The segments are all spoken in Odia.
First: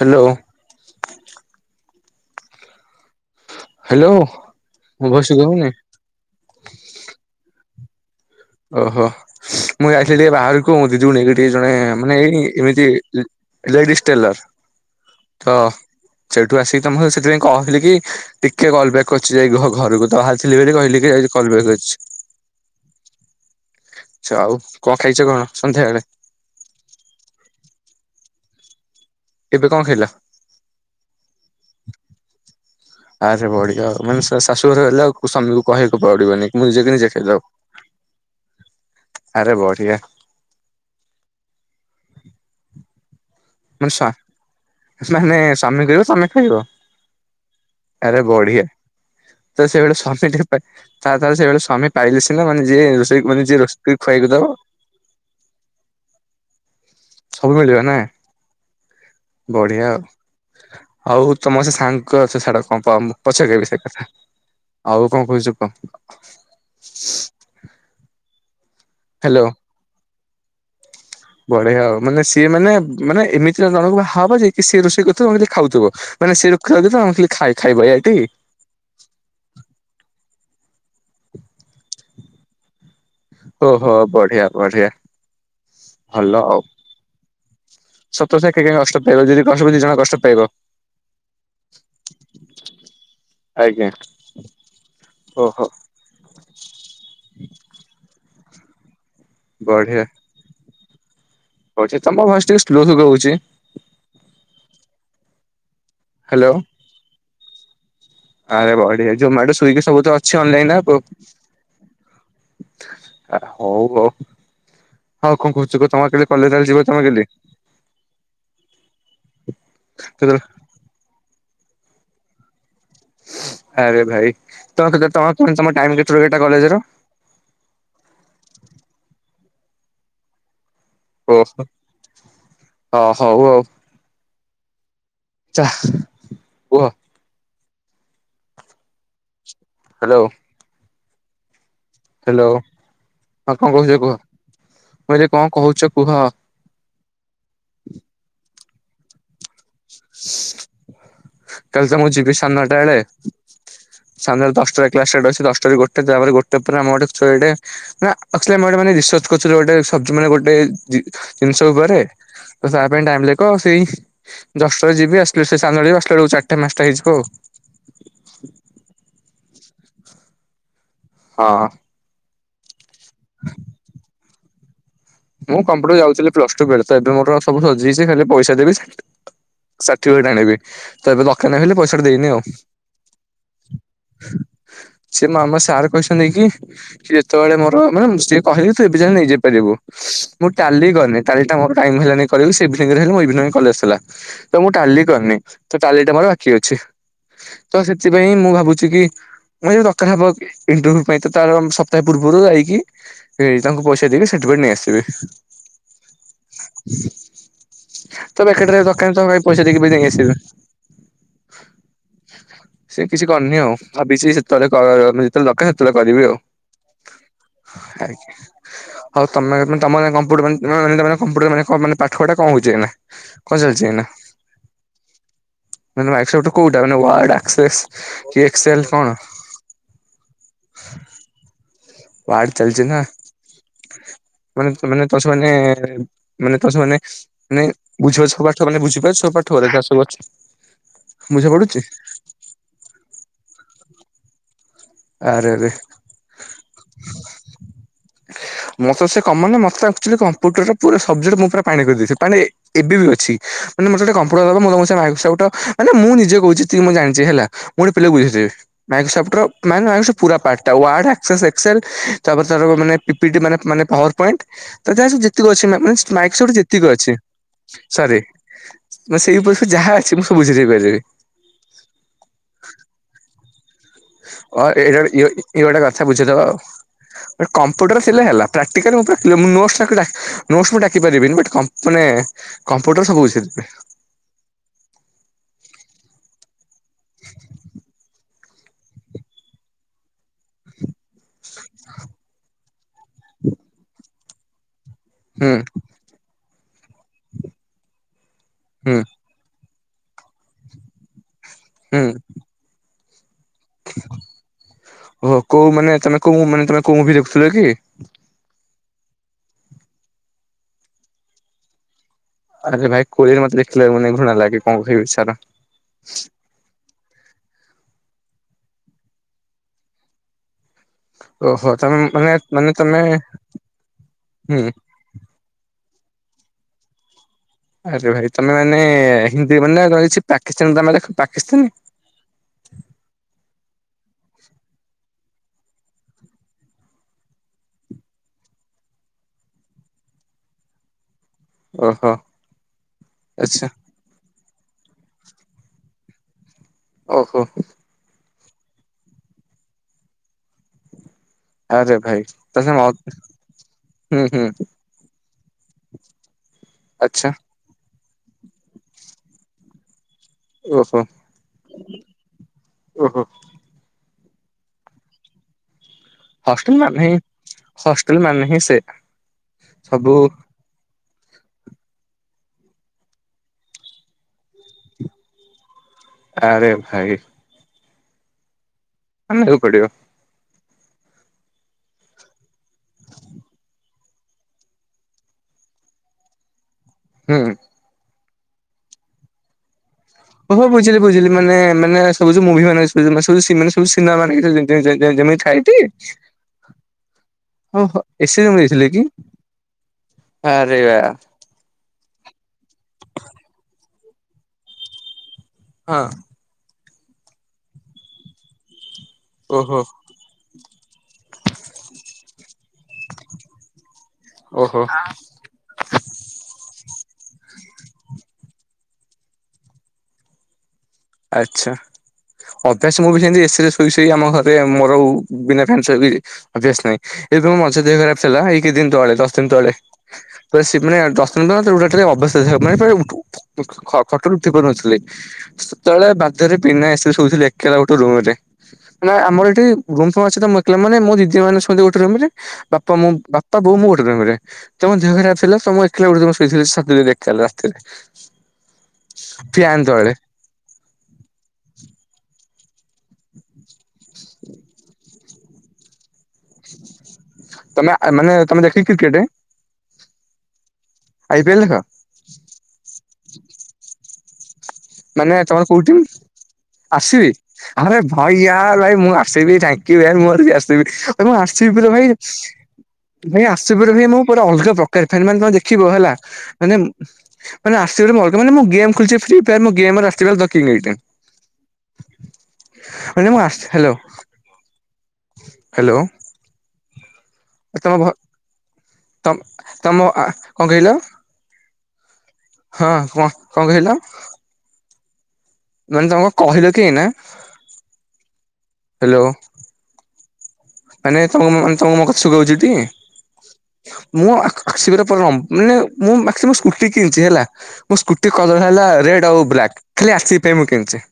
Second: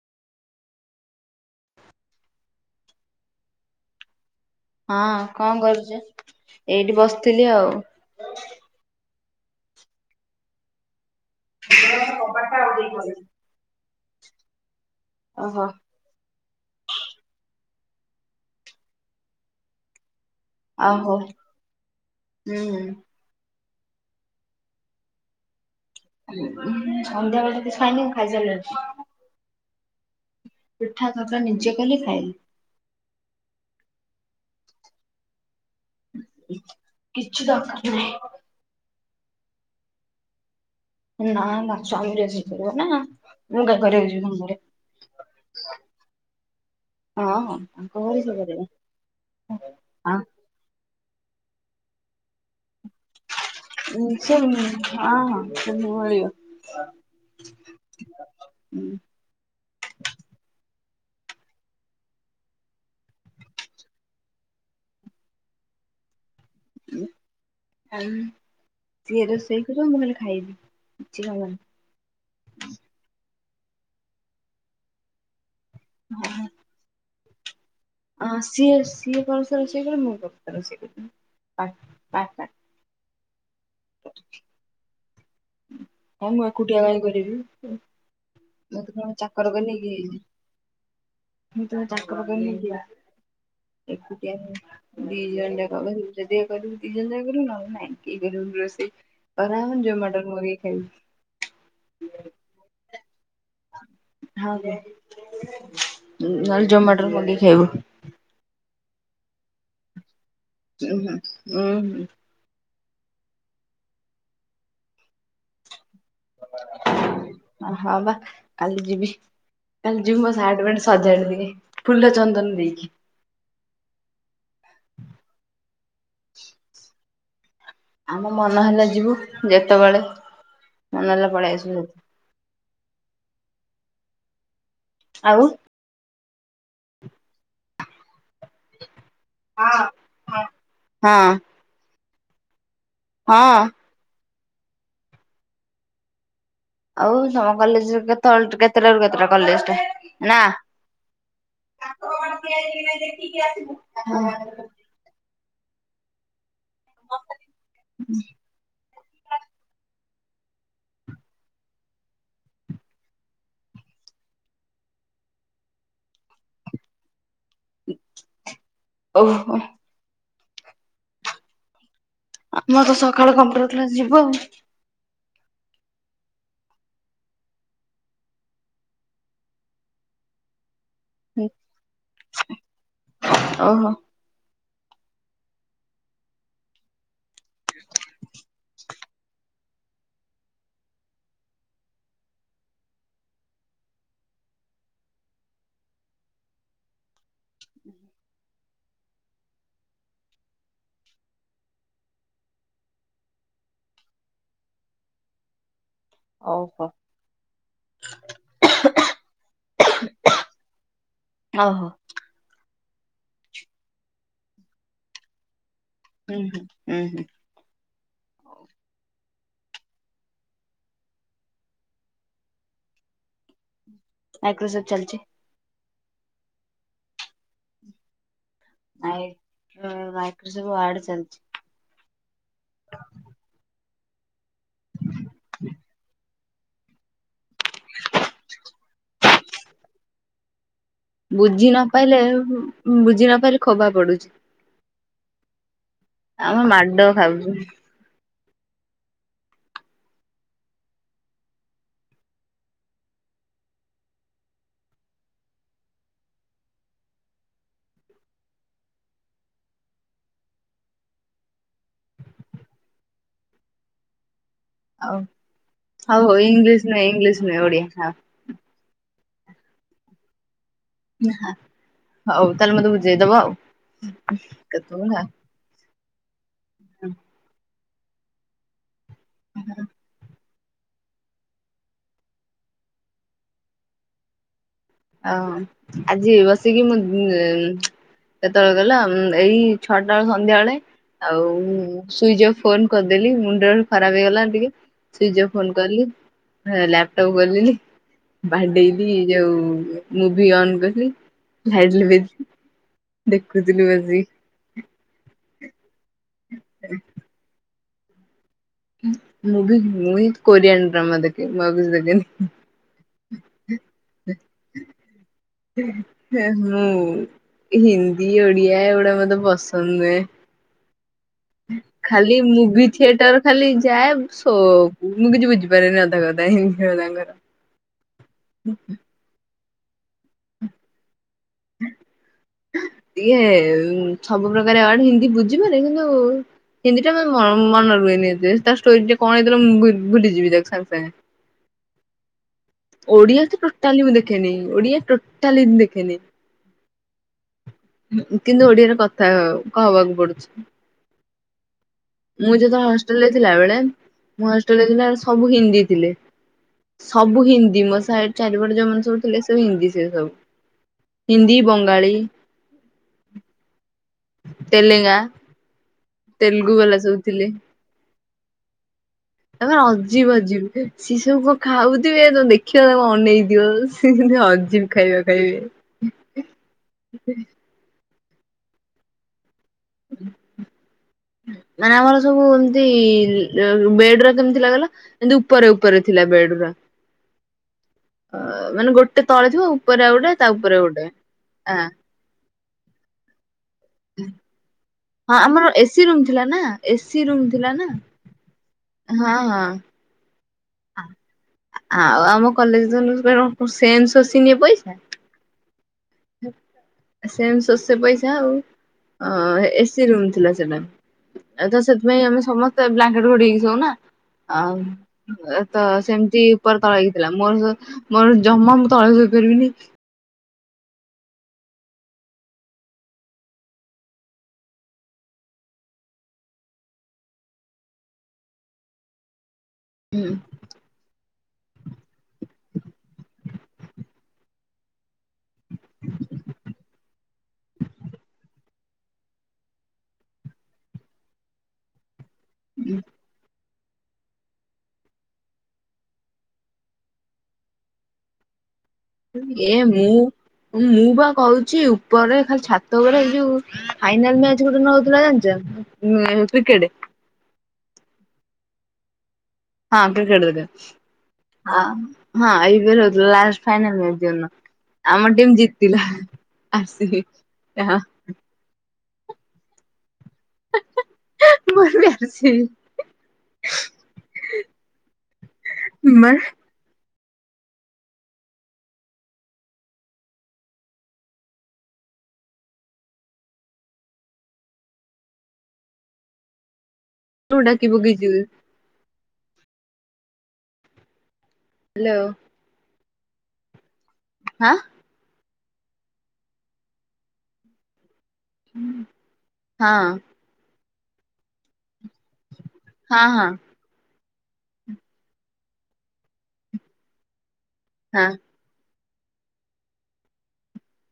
ହ୍ୟାଲୋ। ହ୍ୟାଲୋ। ହଁ ମୋ ଭଏସ ଶୁଭା କଣ ଯାଉନି? କରୁଛ ଏଇଠି ବସିଥିଲି ଆଉ। ଓହୋ ମୁଁ ଯାଇଥିଲି ଟିକେ ବାହାରକୁ ମୋ ଦିଦି କୁ ଜଣେ ମାନେ ଏଇ ଏମିତି ଲ ଟେଲର ତ ଓହୋ। ସେଇଠୁ ଆସିକି ତମକୁ ସେଥିପାଇଁ କହିଲି କି ଟିକେ କଲ ବ୍ୟାକ୍ କରିୁଛି ଯାଇ ଘରକୁ ତ ଭହାରଥିଲି ବୋଲି ଆଉ କହିଲେ କି ହଉ ହୁଁ। କଲ ବ୍ୟାକ୍ ଅଛି। ଛ ଆଉ କଣ ଖାଇଛ କଣ ସନ୍ଧ୍ୟାବେଳେ? ସନ୍ଧ୍ୟାବେଳେ କିଛି ଖାଇନି ମୁଁ ଖାଇସାରିଲିନି। ଏବେ କଣ ଖାଇଲ। ମିିଠା ତରକାରୀ ନିଜେ କଲି ଖାଇଲି। ଆ ଜେ ବଢ଼ିଆ ଆଉ ମାନେ ଶା ଶାଶୁଘରେ ହେଲେ ଆଉ କୋଉ ସ୍ୱାମୀ କୁ କହିବାକୁ ପଡିବନି ମୁଁ ନିଜକୁ ନିଜେ ଖାଇଦବ। କିଛି ଦରକାର ନାହିଁ ଆରେ ବଢିଆ। ନା ନା ସ୍ୱାମୀ ରୋଷେଇ କରିବ ନା। ମୁଁ କାଇଁ ମାନେ କରିବାକୁ ଯିବି ତାଙ୍କ ଘରେ ସ୍ବା ମାନେ ସ୍ୱାମୀ କହିବ ସ୍ୱାମୀ ଖାଇବ ହଁ ହଁ ତାଙ୍କ ଆରେ ଘରେ ସେ ବଢିଆ କରିବେ। ତ ସେଇଭଳି ସ୍ବାମୀ ଟେ ପା ତାହାଲେ ତାହେଲେ ସେଇଭଳି ସ୍ବାମୀ ପାଇଲେ ସିନା ମାନେ ଯିଏ ରୋଷେଇ ମାନେ ଯିଏ ରୋଷେଇ ଉ ଖୁଆଇକି ସେ ଦବ ହଁ ହଁ ସବୁ ମିଳିବ। ସବୁ ମିଳିବ ନା। ବଢିଆ ଆଉ। ଆଉ ତମ ସେ ସାଙ୍ଗ ସେ ସାଙ୍ଗ କ କ କଣ ପଛରେ କହିବି ସେ କଥା ଆଉ କଣ କହୁଛ କହ। [inaudible] ସେ ରୋଷଇ କରିବ ମୁଁ ଖାଲି ଖା ଖାଇବି। କିଛି କାମନାହିଁ। ବଢେଇ ଆଉ ମାନେ ସିଏ ମାନେ ମାନେ ଏମି ତି ଜଣ କୁ ବାହା ହବ ଯେ କି ସେ ରୋଷେଇ କରୁଥିବ ମୁଁ ଖା ଖାଉଥିବ ମାନେ ସେ [unintelligible] ତମେ ଖାଲି ଆ ସିଏ ସିଏ ପରସ୍ତେ ରୋଷେଇ କରିବ ମୁ ପ ରୋଷେଇ କରିବି [inaudible] ଓ ହୋ ବଢିଆ ବଢିଆ। ହଁ ଭଲ ମୁଁ ଆଉ। ଏକୁଟିଆ କାଇଁ କରିବି। ସତକଥା କିଏ କାଇଁ ମତେ କଷ୍ଟ କଣ ପାଇବ ଯଦି ଚାକର କଷ୍ଟ କରିକି ଦି ଜଣ ନେଇକି କଷ୍ଟ ଆସିଛି, ପାଇବ ମୁତ କଣ ଚାକର କରିକି ନେଇକି ମୁଁ ତ ମୋ ଚାକର ପାଇଁ ନେଇକି ଆ ଆଜ୍ଞା ଏକୁଟିଆ, ଦି ଜଣ ଓହୋ ଯାକ କରିବୁ ଯଦି ଇଏ କରିବୁ ଦିଜଣ ଯାକ କରିବୁ ନହଲେ ନାଇଁ କି [inaudible] ରୋଷେଇ ନହେଲେ ଆମେ ଜୋମାଟୋ ରୁ ମଗେଇକି ଖାଇବୁ। ହୋଉଛି ତମ ଭଏସ ଟିକେ ସ୍ଲୋ ଶୁଭା ହୋଉଛି। [inaudible] ହ୍ୟାଲୋ। ନହେଲେ ଜୋମାଟୋରୁ ମଗେଇକି ଖାଇବୁ। ଆରେ ବଢିଆ ଜୋମାଟୋ ସ୍ଵିଗି ସବୁ ତ ଅ [inaudible] ଆ ହଉ ଆଉ ଆଉ କଣ କହୁଛୁ କ ହଁ ବା କାଲି ଯିବି, କାଲି ଯିବି ମୋ କେତେବେଳେ ସାଟ୍ ପେଣ୍ଟ ସଜାଡି ଦିଏଁ। ଫୁଲ ଚନ୍ଦନ ଦେଇକି। ଆରେ ଭାଇ ତ ତ କ ତ କେତ ଏଟା କଲେଜ ର। ଆମ ମନ ହେଲା ଯିବୁ ଯେତେବେଳେ। ମନ ହେଲା ପଳେଇ ଓହୋ ହ ଆସିବୁ ଅହଉ ଆଉ ଆଉ ଚା ଉହ ହ୍ୟାଲୋ। ହଁ। ହ୍ୟାଲୋ। ଆଉ ହଁ। କଣ କହୁଛ କୁହ। ହଇରେ କଣ କହୁଛ କୁହ। ଆଉଜ ତମ କଲେଜର କେତବଳଠୁ କେତେ କେତେଟାରୁ କେତେଟା କଲେଜଟା। କାଲି ତ ମୁଁ ଯିବି ସାଡେନଟା ବେଳେ। ସଡେନଟା ଦଶଟା କ୍ଲାସ ଷ୍ଟାଟ ଅଛି, ଦସ ତା ଗୋଟେ ତାପରେ ଗୋ [unintelligible] କର ଗୋଟେ ସବଜି ମାନେ ଗୋଟେ ଜିନିଷ ଉପରେ ତ ତା ପାଇଁ ଟାଇମ ଲେଖ ସେଇ ଦଶଟାରେ ଯିବି ଆସିଲେ ସେ ସାନ୍ଳ ଯିବ ଆସିଲ ବେକୁ ଚାରିଟେ ମାସଟ ହେଇଯିବ ଆଉ। ଓହୋ। ହଁ ମୋତ ସ ସକାଳେ କମ୍ପ୍ୟୁଟର କ୍ଲାସ୍ ଯିବ ଆଉ। ମୁଁ କମ୍ପ୍ୟୁଟର ଯାଉଥିଲି ପ୍ଲସ ଟୁ ତ ଏବେ ମୋର ସବୁ ସଜେଇଛି ଖାଲି ପଇସା ଦେବି ସାର୍ଟିଫିକେଟ ଆଣିବି। ତ ଏବେ ଦୋକ ନ ହେଲେ ପଇସାଟା ଦେଇନି ଆଉ। ଓହୋ। ସେ ମାମା ସାର୍ କହିଛନ୍ତି କି? ସେତେବେଳେ ମୋର ମାନେ ସିଏ କହେଥିବେ। ନେଇ ଯାଇପାରିବୁ। ମୁଁ ଟାଲି କରିନି ଟାଲି ଟା ମୋର ଟାଇ ହେ ସେ ହେ ମୁ ଏ କ ଆସଥିଲା ତ ମୁଁ ଟାଲି କରିନି ତ ଟାଲି ଟା ମୋର ବାକି ଅଛି ତ ସେଥିପାଇଁ ମୁଁ ଭାବୁଛି କି ମୁ ଯ ଦରକାର ହବ ଇଣ୍ଟରଭ୍ୟୁ ପାଇଁ ତ ତାର ସପ୍ତାହ ପୂର୍ବରୁ ଯାଇକି ତାଙ୍କୁ ପଇସା ଦେଇକି ସାର୍ଟିଫିକେଟ ନେଇ ଆସି ସେ ଓହୋ। ତ ବକଟରେ ଦାନ ପଇସା ଦେଇକି ଯାଇକ ଆସେ ଓହୋ ସେ କିଛି କରିନି ଆଉ ଭାବିଛି ସେତେବେଳେ ଯେତେବେଳେ ଦରକାର। କରିବି ଆଉ ହୁଁ ହୁଁ ହୁଁ ହୁଁ ଆ ଆଉ ତମେ ତମ କମ୍ଟର ମାନ କମ୍ପ୍ୟୁଟର ମାନୋନ ପାଠୁଡା କଣଉଛି କଣ ଚାଲିଛି ନା। ଆାଇକ୍ରୋସଫ୍ଟ ଚାଲଛି। ମାନେ ୱାଇସଟ୍ କୋଉଟା ମାନେ ୱାଇ ଆକକ୍ସୱେସ୍ କି ଏକ୍ସେଲ କଣ? ନାଇଁ ମୋର ମାଇକ୍ରୋସଫ୍ ୱାର୍ଡ ଚାଲିଚି। ୱାର୍ଡ ଚାଲିଚି ନା ମାନେ ମାନେ ତ ସବୁ ମାନେ ତ ମାନେ ତୋ ସବୁ ମାନେ ମାନେ ବୁଝି ପାରୁଚୁ ସବୁ ପାଠ ମାନେ ବୁଝିପାରୁ ସବୁ ପାଠ ସବୁ ଅଛି। ବୁଝା ବୁଝି ପଡୁଛି ନପାଇଲେ ବୁଝି ନପାରଲେେ ଖବା ପଡୁଛି ଆରେରେ ଆମେ ମାଡ ଖାଉଛୁ ମୋତ ସେ କମନ ମୋତେ ଏକଚୁଲି କମ୍ପୁଟର ପୁରା ସବଜେକ୍ଟ ମୁଁ ପୁରା ପାଣି କରିଦେଇଥିଲି ଏବେ ବି ଅଛି ମାନେ ମୋର ଗୋଟେ କମ୍ପୁଟର ମଁ ମାଇକ୍ରୋସଫ୍ଟ ମାନେ ମୁଁ ନିଜେ କହୁଛି ଯେତିକି ମୁଁ ଜାଣିଛିେ ହେଲା ମୁଁ ଗୋଟେ ପିଲାକୁ ବୁଝେଇଥିବି ମାଇକ୍ରୋସଫ୍ଟର ମାନେ ପୁରା ପାର୍ଟା ଟା ୱାର୍ଡ ଆକ୍ସେସ୍ ଏକ୍ସେଲ ତାପରେ ତାର ମାନେ ପିପିଟି ମାନେ ମାନେ ପାୱାର ପଏଣ୍ଟ ତା ଯା ଆଉ ସବୁ ଯେତିକି ଅଛିା। ମିନସ ହଉ ହଉ ମାଇକ୍ରୋସଫ୍ଟ ଇଂଲିଶ ଯେତିକି ନୁହେଁ ଅଛି ଇଂଲିଶ ନୁହେଁ ଓଡିଆ ହଉ। ସରି ମ ସେଇ ଉପରେ ସେଇ ଯାହା ଅଛି ମୁଁ ବୁଝେଇ ଝି ଯିବ ହଉ ତାହେଲେ ମୋତେ ବୁଝେଇଦବ ଆଉ କେତେବେଳେ [unintelligible] କଥା କଥା ବୁଝେଇ ଦେବା ଆଉ କମ୍ପୁ - କମ୍ପ୍ୟୁଟର ଶିଖିଲେ ହେଲା ପ୍ରାକ୍ଟିକାଲ ମୁଁ ପୁରା। ହେ ମୁଁ ନୋଟସ ତାକୁ ଡାକି - ନୋଟସ ମୁ ଡାକି ପାରିବିନି ବଟ ମାନେ କମ୍ପୁଟର ସବୁ ବୁଝେଇଦେବି। ଓ ଆଜି ବସିକି ମୁଁ ଯେତେବେଳେ ଗଲା ଏଇ ଛଅଟା ବେଳ ସନ୍ଧ୍ୟା ବେଳେ ଆଉ ସୁଇଚ ଅଫ୍ ଫୋନ କରିଦେଲି ମୁଣ୍ଡରେ ଖରାପ ହେଇଗଲା ଟିକେ। ସୁଇଜ ଅଫ ହୁଁ ଫୋନ କଲି। ଏ ଲାପଟପ୍ ଗଲିି ହୁଁ ବାଡେଇକି ଯୋଉ ମୁଭି ଅନ୍ କଲି ହୁଁ [unintelligible] ବି ଦେଖୁଥିଲୁ ଆଜି ଓହୋ କୋଉ ମାନେ ତମେ କଉ ମାନେ ତମେ କୋଉଁ ବିି ଦେଖୁଥିଲ କି? ମୁଁ ବି ମୁଁ କୋରିଆନ୍ ଡ୍ରାମା ଦେଖି ମୁଁ ଆଉ କିଛି ଦେଖିନି ଆରେ ଭାଇ କୋରିଅର ମତେ ଦେଖିଲେ ମାନେ ଘୃଣା ଲାଗେ କଣ କହିବି ବି ଚାର ମୁଁ ହିନ୍ଦୀ ଓଡ଼ିଆ ଏଡା ମତେ ପସନ୍ଦ ନୁହେଁ। ଓହୋ ତମେ ମାନେ ଖାଲି ମାନେ ମୁଭି ତମେ ଥିଏଟର ଖାଲି ଯାଏ ସୋ ହୁଁ। ମୁଁ କିଛି ବୁଝିପାରିନି ଅଧା କଥା ହିଁ ଖ ଦଙ୍ଗର ଆରେ ଭାଇ ତମେ ମାନେ ହ [unintelligible] ମାନେ ରହିଛି ପାକିସ୍ତାନ ତମେ ଦେଖ ପା କିନ [inaudible] ଟିକେ ସବୁ ପ୍ରକାରଡ ହିନ୍ଦୀ ବୁଝିପାରେ କିନ୍ତୁ ହିନ୍ଦୀ ଟା ମନ ରୁହେନି ତାଷ୍ଟୋରି ଟେ କଣ ହେଇଥିଲା ମୁଁ ଭୁଲିଯିବି ତା ସାଙ୍ଗେ ସାଙ୍ଗେ ଓହୋ। ଓଡିଆ ତ ଆଚ୍ଛା ଟୋଟାଲି ମୁ ଦେଖି ଦେଖେି ଓଡ଼ିଆ ଟୋଟାଲି ଦେଖେ ନିି। ଓହୋ। କିନ୍ତୁ ଓଡିଆରେ କଥା କହବାକୁ ପଡୁଛି। ଆରେ ଭାଇ ମୁଁ ତାହେଲେ ମ ଯେତେତବେଳେ ହଷ୍ଟେଲରେ ଥିଲା ବଳେ ହୁଁ ହୁଁ ମୁଁ ହଷ୍ଟେଲରେଥିଲ। ସବୁ ହିନ୍ଦୀ ଥିଲେ। ଆଚ୍ଛା ସବୁ ହିନ୍ଦୀ। ଚାରିପଟେ ଯମନ ସବୁ ଥିଲେବ ହିନ୍ଦୀ ସ ସେ ସବୁ ଓହୋ। ହିନ୍ଦୀ ବଙ୍ଗାଳୀ। ଓହୋ ତେଲେଙ୍ଗା। ତେଲୁଗୁ ହଷ୍ଟେଲ ମ ବାଲା ସବୁ ହ ମାନେହିିଁ ସେ ଏବେ ସବୁ ଅଜିବ ଯିବ। ସେି ସବୁ କଣ ଖାଉଥିବେ ତ ଦେଖିବ ଅନେଇ ଦିଅ ସେ ହଜିିବ ଖାଇବା ଖାଇବେ। ଆରେ ଭାଇ ଆ ପଡିବ। ମାନେ ଆମର ସବୁ ଏମତି ବେଡ ର କେମିତି ଲାଗଲା ଏମତି ଉପରେ ଉପରେ ଥିଲା ବେଡ ର। ହୁଁ। ଅ ମାନେ ଗୋଟେ ତଳେ ଥିବ ଆଉ। ଉପରେ ଗୋଟେ ତା ଓହୋ ଉପରେ ବୁଝିଲି ଗୋଟେ ବୁଝିଲି ହଁ ମାନୋନେ ସବୁୁ ମୁଭି। [unintelligible] ମାନେ ହଁ ଯେମିତି ଆମର ଥାଏଟି ଏସି ରୁ ଥିଲା ନା ଏସି ର ଥିଲା ଓ ନା ହୋ ଏସି ରୁମ୍ ଯାଇଥିଲେ କି ହଁ ହଁ ଆରେ ବା ଆଉ ଆମ କଲେ। ସେନ୍ ଶସିିନି ପଇସା। ହଁ। ସେମ ଶସେ ପଇସା ଆଉ। ଓହୋ ଏସିି ରୁମ୍ ଥିଲା ସେଇଟା। ଏ ତ ସେଥିପାଇଁ ଆମେ ସମସ୍ତେ। ବ୍ଲାଙ୍କେଟ ଘଡକି ସଉନା ଆ ଓହୋ ଏ ତ ସେମିତି ଉପର। ତଳେ ହେଇଥିଲା ମୋର ମୋର ଜମା ମୁଁ ତଳେପାରିବିନି। ଆଚ୍ଛା ଅଭ୍ୟାସ ମୁଁ ବି ସେମତି ଏସରେ ଶୋଇ ଶୋଇ ଆମ ଘରେ ମୋର ବିନା ଫ୍ୟା ଅଭ୍ୟାସ ନାହିଁ ଏବେ ମଝା ଦେହ ଖରାପ ଥିଲା ଏ ଦିନ ତଳେ ଦଶ ଦିନ ତଳେ। ପୁର ମାନେ ଦଶ ଦିନ ଦିନା ଅବସର ହେବ। ମାନେ ପୁରା ଖ ଖ ଖଟରୁ ଉଠି ପାରୁନଥିଲେ। ସେତେବେଳେ ବାଧରେ ପ ଆସିଲୁି ଏକଲା ଗୋଟେ ରୁମ ରେ ଆମର ଏଠି ରୁମ ସମ ଅଛି ତ ଏକଲା ମାନେ ମୋ ଦିଦି ମାନେଛନ୍ତି ଗୋଟେ ରୁମ ରେ। ବାପା ମୁଁ ବାପା ବୋଉ ମୁଁ ତମ ଦେହ ଖରାପ ଥିଲା ତମ ଏକିଲ ଗୋ ଶୋଇଥିଲ ଦେଖି ରାତିରେ। ଏ ଫ୍ୟାନ୍ ତଳେ। ମୁଁ। ମୁଁ ବା କହୁଛି ଉପରରେ ଖାଲି ଛାତ ଗୋଡ ହେଇଯିବ। ଫାଇନାଲ୍ ମ୍ୟାଚ କୋଉ ଦିନ ହୋଉଥିଲା ଜାଣିଛ? ହଁଉଁ କ୍ରିକେଡେ। ତମେ ମାନେ ତମେ ଦେଖିକି କ୍ରିକେଟ। ହଁ କ୍ରିକେଟ୍ ଦକ ପି ଏଲ୍ ଦେଖ ହଁ ଆଇ ପିଏଲ ଫାଇନ। ଜାଣିନ? ମାନେ ତମର କୋଉଠି ଆସିବି ଆରେ ଭଇ ୟାର ଭାଇ ମୁଁ ଆସ [unintelligible] ଆସିବି ମୁଁ ଆସିବି ପୁର ଭାଇ ଭାଇ ଆସିବ ପ ଭାଇ ମୁଁ ପୁର ଅଲଗା ପ୍ରକାର ଫ ମାନେ ତମେ ଦେଖିବ ହେଲା ମାନେ। ମାନେ ଆସିବୋ ମାନେଁ ଗେମ୍ ଖୋଲିଛି ଫ୍ରି। [unintelligible] ମୁଁ ଡାକି ତମ ଭ ପକେଇଛୁ। ତମ ତମ କଣ କହିଲ? ହ୍ୟାଲୋ। ହଁ କୁହନ୍ତୁ କଣ କହିଲ? ହାଁ। ମାନେ ତମକୁ କହିଲ କି ଏଇନା। ହ୍ୟାଲୋ ହଁ। ମାନେ ତ ମେ ତମ ମ ଶୁଭୁଚିଟି। ହଁ ହଁ ମୁଁ ଆସିବାର ପରିଣ ମାନେ ମୁଁମ୍ ସ୍କୁଟି କିଣିଛି ହେଲା। ମଁ ସ୍କୁଟି କଦଳ ହେଲା ରେ ସବୁ ବ୍ଲାକ ଖାଲି ଆର ସି ପ୍ ପାଇଁ ମୁଁ ଖାଲି କିଣିଛି।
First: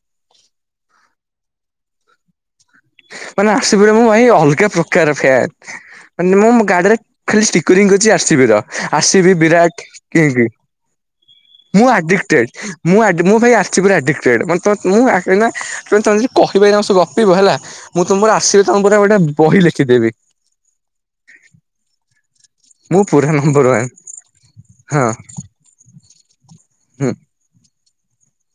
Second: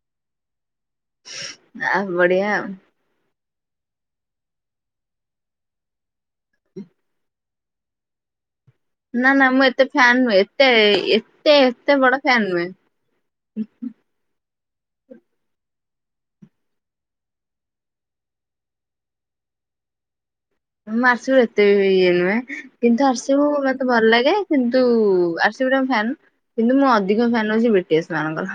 ଆ ବଢିଆ ଆଉ ମାନେ ଆସିବି ମୁଁ ଭାଇ ଅଲଗା ପ୍ରକାର ଫାନ ମାନେ ମୁଁ ଗାଡିରେ ଖାଲି ଷ୍ଟିକରିଂ କରିୁଛି ଆସିବି ର। ଆର ସି ନା ପ୍ ନା ମୁଁ ବିରାଟ ଏତେ ଫ୍ୟାନ ନୁହେଁ କେକ ଏତେ ଏତେ ମୁଁ ଏତେ ବଡ ଆଡିକଟେ ଫ୍ୟାନ ନୁହେଁ। ମୁ ମୁଁ ଭାଇ ଆସିଛି ପଟେ ତ ମୁଁ ତେ ତମେ ଯଦି କହିବାରି ସବ ଗପିବ ହେଲା ମୁଁ ତମର ଆର ସି ପ୍ ତମ ପୁର ଗୋଟେ ବହି ଲେଖିଦେବି। [unintelligible] କିନ୍ତୁ ମୁଁ ପୁରା ଆରଷିବ ନମ୍ବର ୱାନ ମତେ ଭଲ ଲାଗେ କିନ୍ତୁ ହଁ ଆରସି ଵି ର ଫ୍ୟାନ। କିନ୍ତୁ ମୁଁ ହୁଁ ଅଧିକ ଫ୍ୟାନ୍ ଅଛି ମଣଙ୍କ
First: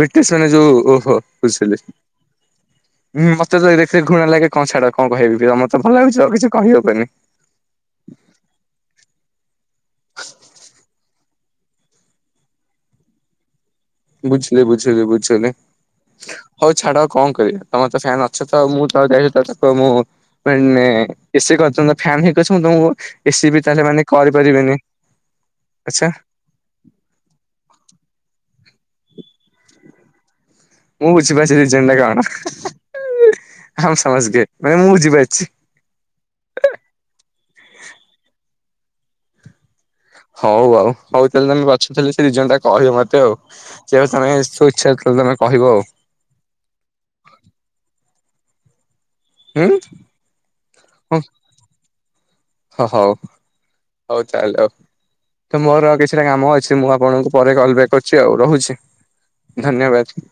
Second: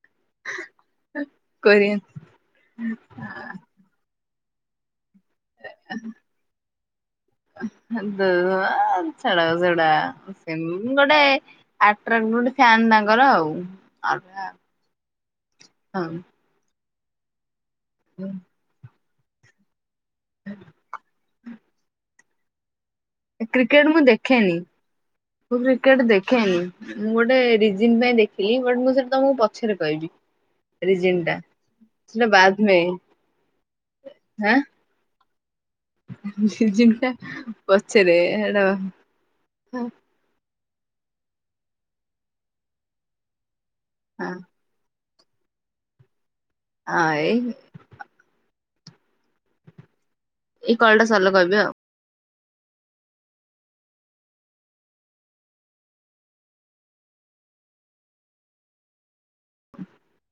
ବ୍ରିଟିଶ ମାନେ ଯୋଉ ଓହୋ କୋରିଆନ୍ ମତେ ଯଖ ଘୁଣା ଲାଗେ କଣ ାଡ଼କୁ ଏ ଚ ସେଟା ସେ ଗୋଟୋ ଗୋଟେ ଫନ୍ ତାଙ୍କର ଆଉ ଅଲଗା ବୁଝିଲେ ବୁଝିଲି ବୁଝିଲି ହଁ ହଉ ଛାଡ କଣ କରିବା? ତମର ତ ଫ୍ୟାନ୍ ଅଛ ତ ମୁଁ। ତଶ ତ ତା ମୁଁ ବ ମ ଏେ କ ତ ଫନ୍ ହେଇକି ମୁ ତମ କ୍ରିକେଟ ମୁଁ ଦେଖେନି ମୁଁ କ୍ରିକେଟ ଆଚ୍ଛା ଦେଖେନି ମୁଁ ଗୋଟେ ରିଜି ପାଇଁ ଦେଖିଲି। ମୁଁ ସେଠି ତମକୁ ପଛରେ କହିବି। ମୁଁ ରିଜିନ ଟା ବୁଝିପାରୁଛି ଦୁ ଜା କଣ ସେଟା ବାଦ୍ ମେ ଆମ ସମସ୍ତେ ହାଁ ମାନେ ମୁଁ ବୁଝିପାରୁଛି। ପଛରେ ହଉ ଆଉ ହଉ ତାହେଲେ ତମେ ବାଛୁଥିଲ ସେ ଦିଇ ଜଣ ଟା କହିବ ମତେ ଆଉ ଯେଉ ହଁ ସମୟ ସୂ୍ଛକ ତ ତମେ କହିବ ଆଉ। ଆଏଇ ହୁଁ। ଏଇ କଲ୍ ଟା ସାରିଲେ କହିବି ଆଉ। ହ ହଉ ହଉ ତାହେଲେ ତ ମୋର କିଛିଟା କାମ ଅଛି ମୁଁ ଆପଣଙ୍କୁ ପରେ କଲ ବକ୍ କରୁଛି ଆଉ ରହୁଛି ଧନ୍ୟବାଦ।